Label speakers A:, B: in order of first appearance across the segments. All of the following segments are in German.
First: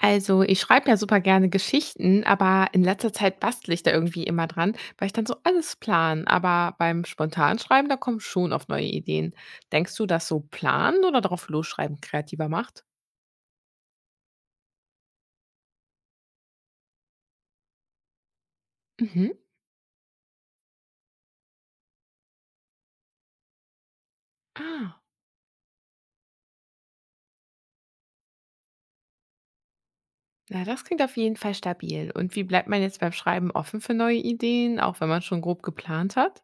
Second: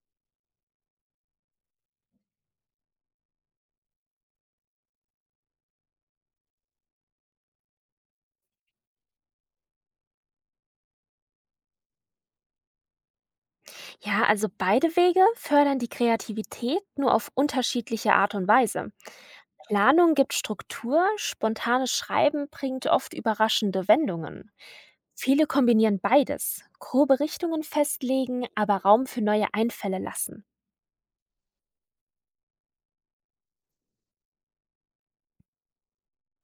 A: Also, ich schreibe ja super gerne Geschichten, aber in letzter Zeit bastle ich da irgendwie immer dran, weil ich dann so alles plan. Aber beim Spontanschreiben, da kommen schon oft neue Ideen. Denkst du, dass so planen oder drauf losschreiben kreativer macht?
B: Ja, also beide Wege fördern die Kreativität nur auf unterschiedliche Art und Weise.
A: Mhm.
B: Planung gibt Struktur, spontanes Schreiben bringt oft überraschende Wendungen.
A: Ah,
B: Viele kombinieren beides, grobe Richtungen festlegen, aber Raum für neue Einfälle lassen.
A: na, das klingt auf jeden Fall stabil. Und wie bleibt man jetzt beim Schreiben offen für neue Ideen, auch wenn man schon grob geplant hat?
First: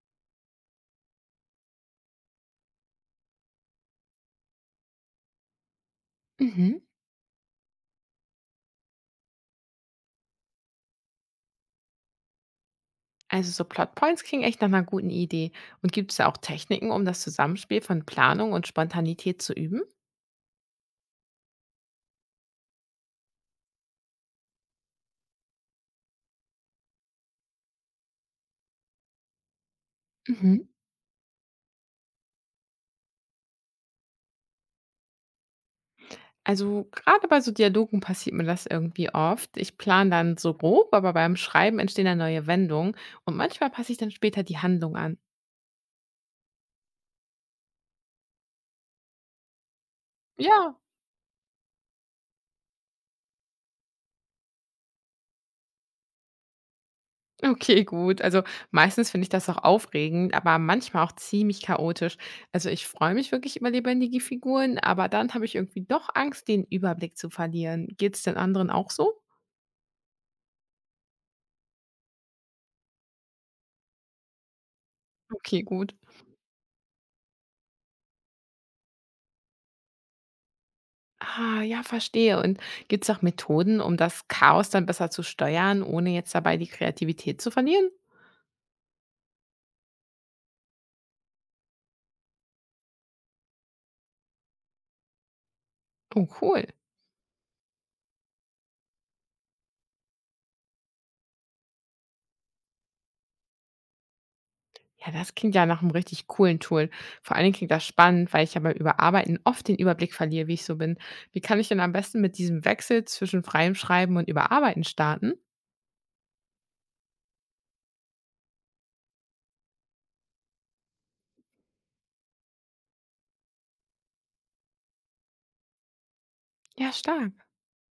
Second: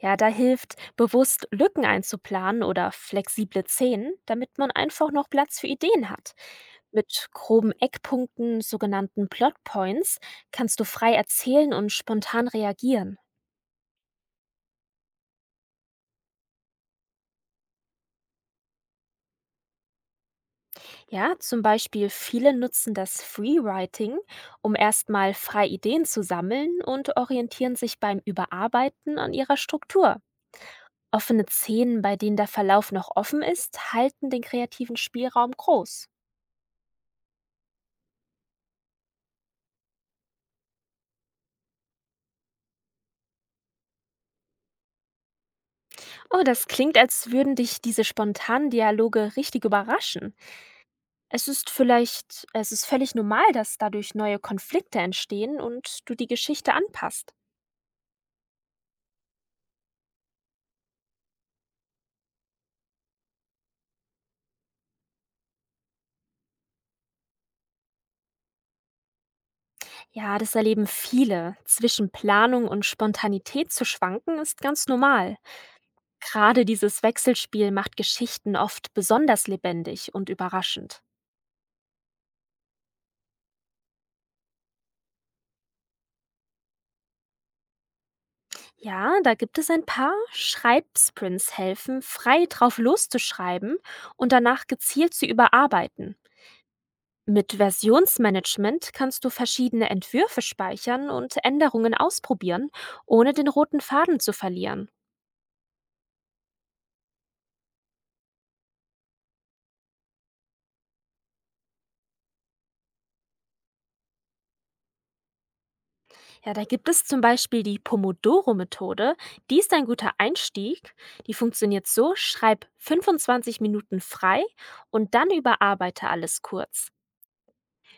B: Ja, da hilft, bewusst Lücken einzuplanen oder flexible Szenen, damit man einfach noch Platz für Ideen hat.
A: Mhm.
B: Mit groben Eckpunkten, sogenannten Plotpoints, kannst du frei erzählen und spontan reagieren.
A: Also so Plotpoints klingen echt nach einer guten Idee. Und gibt es da auch Techniken, um das Zusammenspiel von Planung und Spontanität zu üben?
B: Ja, zum Beispiel viele nutzen das Freewriting, um erstmal frei Ideen zu sammeln und orientieren sich beim Überarbeiten an ihrer Struktur.
A: Mhm.
B: Offene Szenen, bei denen der Verlauf noch offen ist, halten den kreativen Spielraum groß.
A: Also gerade bei so Dialogen passiert mir das irgendwie oft. Ich plane dann so grob, aber beim Schreiben entstehen dann neue Wendungen und manchmal passe ich dann später die Handlung an.
B: Oh, das klingt, als würden dich diese spontanen Dialoge richtig überraschen.
A: Ja,
B: Es ist völlig normal, dass dadurch neue Konflikte entstehen und du die Geschichte anpasst.
A: okay, gut. Also meistens finde ich das auch aufregend, aber manchmal auch ziemlich chaotisch. Also ich freue mich wirklich über lebendige Figuren, aber dann habe ich irgendwie doch Angst, den Überblick zu verlieren. Geht es den anderen auch so?
B: Ja, das erleben viele. Zwischen Planung und Spontanität zu schwanken ist ganz normal.
A: Okay, gut.
B: Gerade dieses Wechselspiel macht Geschichten oft besonders lebendig und überraschend.
A: Ah, ja, verstehe. Und gibt es auch Methoden, um das Chaos dann besser zu steuern, ohne jetzt dabei die Kreativität zu verlieren?
B: Ja, da gibt es ein paar Schreibsprints helfen, frei drauf loszuschreiben und danach gezielt zu überarbeiten.
A: Oh, cool.
B: Mit Versionsmanagement kannst du verschiedene Entwürfe speichern und Änderungen ausprobieren, ohne den roten Faden zu verlieren.
A: Ja, das klingt ja nach einem richtig coolen Tool. Vor allen Dingen klingt das spannend, weil ich ja beim Überarbeiten oft den Überblick verliere, wie ich so bin. Wie kann ich denn am besten mit diesem Wechsel zwischen freiem Schreiben und Überarbeiten starten?
B: Ja, da gibt es zum Beispiel die Pomodoro-Methode. Die ist ein guter Einstieg. Die funktioniert so, schreib 25 Minuten frei und dann überarbeite alles kurz.
A: Ja, stark.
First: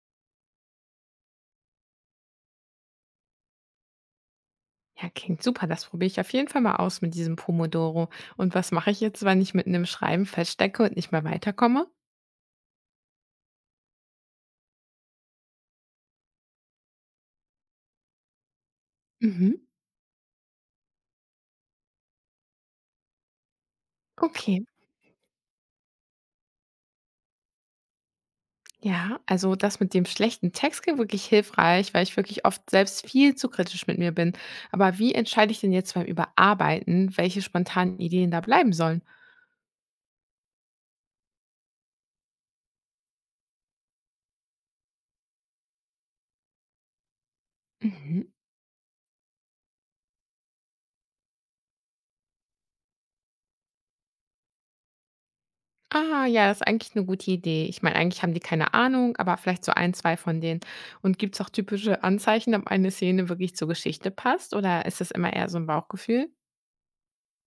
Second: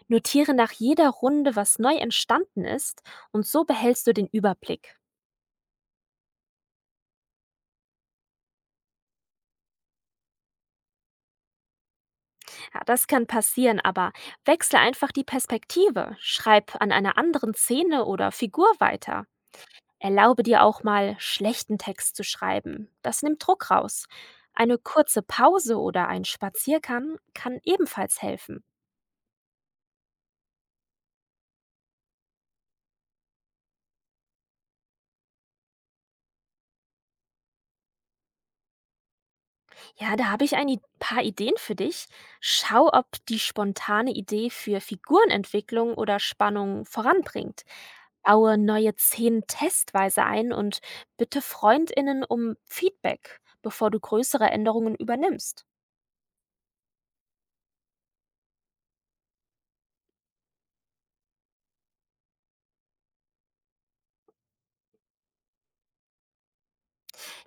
B: Notiere nach jeder Runde, was neu entstanden ist, und so behältst du den Überblick.
A: Ja, klingt super. Das probiere ich auf jeden Fall mal aus mit diesem Pomodoro. Und was mache ich jetzt, wenn ich mitten im Schreiben feststecke und nicht mehr weiterkomme?
B: Ja, das kann passieren, aber wechsle einfach die Perspektive. Schreib an einer anderen Szene oder Figur weiter.
A: Mhm.
B: Erlaube dir auch mal, schlechten Text zu schreiben. Das nimmt Druck raus.
A: Okay.
B: Eine kurze Pause oder ein Spaziergang kann ebenfalls helfen.
A: Ja, also das mit dem schlechten Text ging wirklich hilfreich, weil ich wirklich oft selbst viel zu kritisch mit mir bin. Aber wie entscheide ich denn jetzt beim Überarbeiten, welche spontanen Ideen da bleiben sollen?
B: Ja, da habe ich paar Ideen für dich. Schau, ob die spontane Idee für Figurenentwicklung oder Spannung voranbringt.
A: Mhm.
B: Baue neue Szenen testweise ein und bitte Freundinnen um Feedback, bevor du größere Änderungen übernimmst.
A: Ah, ja, das ist eigentlich eine gute Idee. Ich meine, eigentlich haben die keine Ahnung, aber vielleicht so ein, zwei von denen. Und gibt es auch typische Anzeichen, ob eine Szene wirklich zur Geschichte passt oder ist das immer eher so ein Bauchgefühl?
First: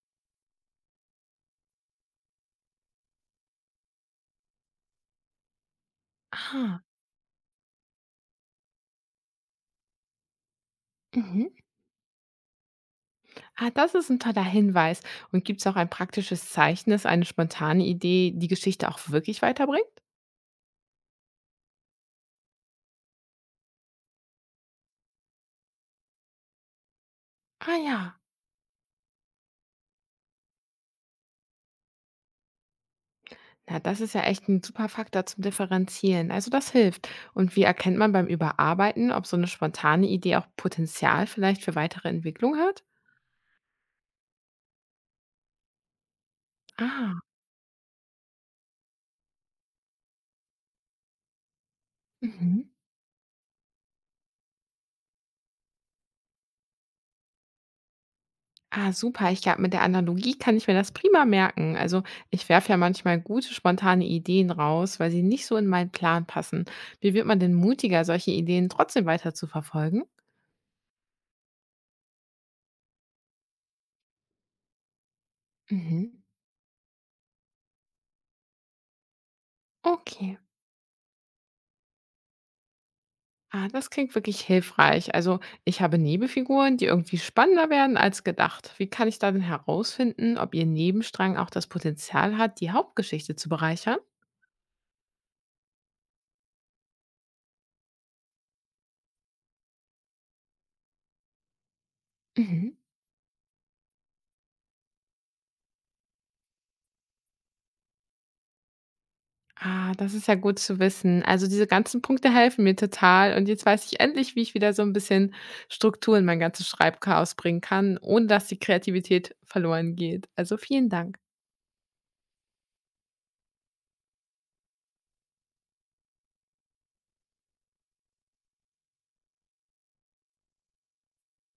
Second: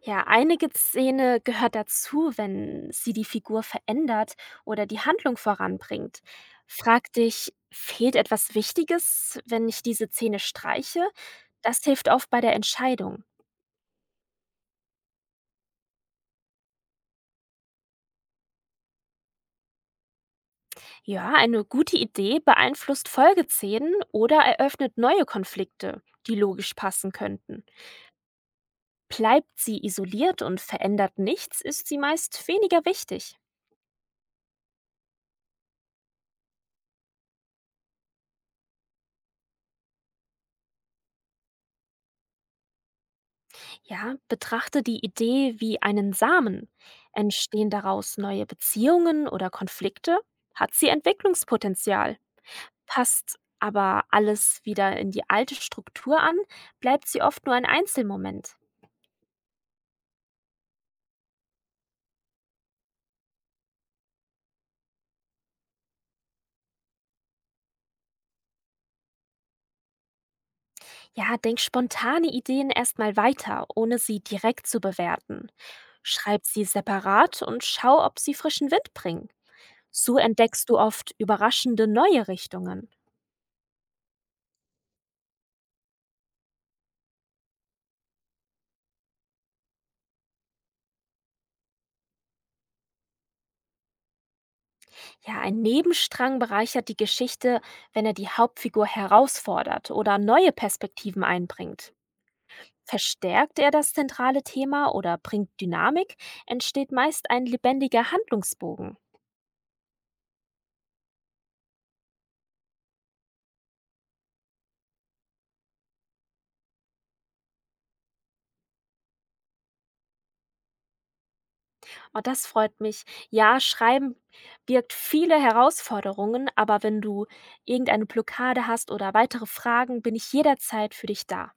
B: Ja, einige Szene gehört dazu, wenn sie die Figur verändert oder die Handlung voranbringt.
A: Ah,
B: Frag dich, fehlt etwas Wichtiges, wenn ich diese Szene streiche?
A: mhm.
B: Das hilft oft bei der Entscheidung.
A: Ah, das ist ein toller Hinweis. Und gibt es auch ein praktisches Zeichen, dass eine spontane Idee die Geschichte auch wirklich weiterbringt?
B: Ja, eine gute Idee beeinflusst Folgeszenen oder eröffnet neue Konflikte, die logisch passen könnten.
A: Ah ja.
B: Bleibt sie isoliert und verändert nichts, ist sie meist weniger wichtig.
A: Na, das ist ja echt ein super Faktor zum Differenzieren. Also, das hilft. Und wie erkennt man beim Überarbeiten, ob so eine spontane Idee auch Potenzial vielleicht für weitere Entwicklung hat?
B: Ja, betrachte die Idee wie einen Samen.
A: Ah,
B: Entstehen daraus neue Beziehungen oder Konflikte? Hat sie Entwicklungspotenzial?
A: mhm.
B: Passt aber alles wieder in die alte Struktur an, bleibt sie oft nur ein Einzelmoment.
A: Ah, super. Ich glaube, mit der Analogie kann ich mir das prima merken. Also, ich werfe ja manchmal gute, spontane Ideen raus, weil sie nicht so in meinen Plan passen. Wie wird man denn mutiger, solche Ideen trotzdem weiter zu verfolgen?
B: Ja, denk spontane Ideen erstmal weiter, ohne sie direkt zu bewerten.
A: Mhm.
B: Schreib sie separat und schau, ob sie frischen Wind bringen. So
A: Okay.
B: entdeckst du oft überraschende neue Richtungen.
A: Ah, das klingt wirklich hilfreich. Also, ich habe Nebenfiguren, die irgendwie spannender werden als gedacht. Wie kann ich da denn herausfinden, ob ihr Nebenstrang auch das Potenzial hat, die Hauptgeschichte zu bereichern?
B: Ja, ein Nebenstrang bereichert die Geschichte, wenn er die Hauptfigur herausfordert oder neue Perspektiven einbringt.
A: Mhm.
B: Verstärkt er das zentrale Thema oder bringt Dynamik, entsteht meist ein lebendiger Handlungsbogen.
A: Ah, das ist ja gut zu wissen. Also diese ganzen Punkte helfen mir total. Und jetzt weiß ich endlich, wie ich wieder so ein bisschen Struktur in mein ganzes Schreibchaos bringen kann, ohne dass die Kreativität verloren geht. Also vielen Dank.
B: Und das freut mich. Ja, Schreiben birgt viele Herausforderungen, aber wenn du irgendeine Blockade hast oder weitere Fragen, bin ich jederzeit für dich da.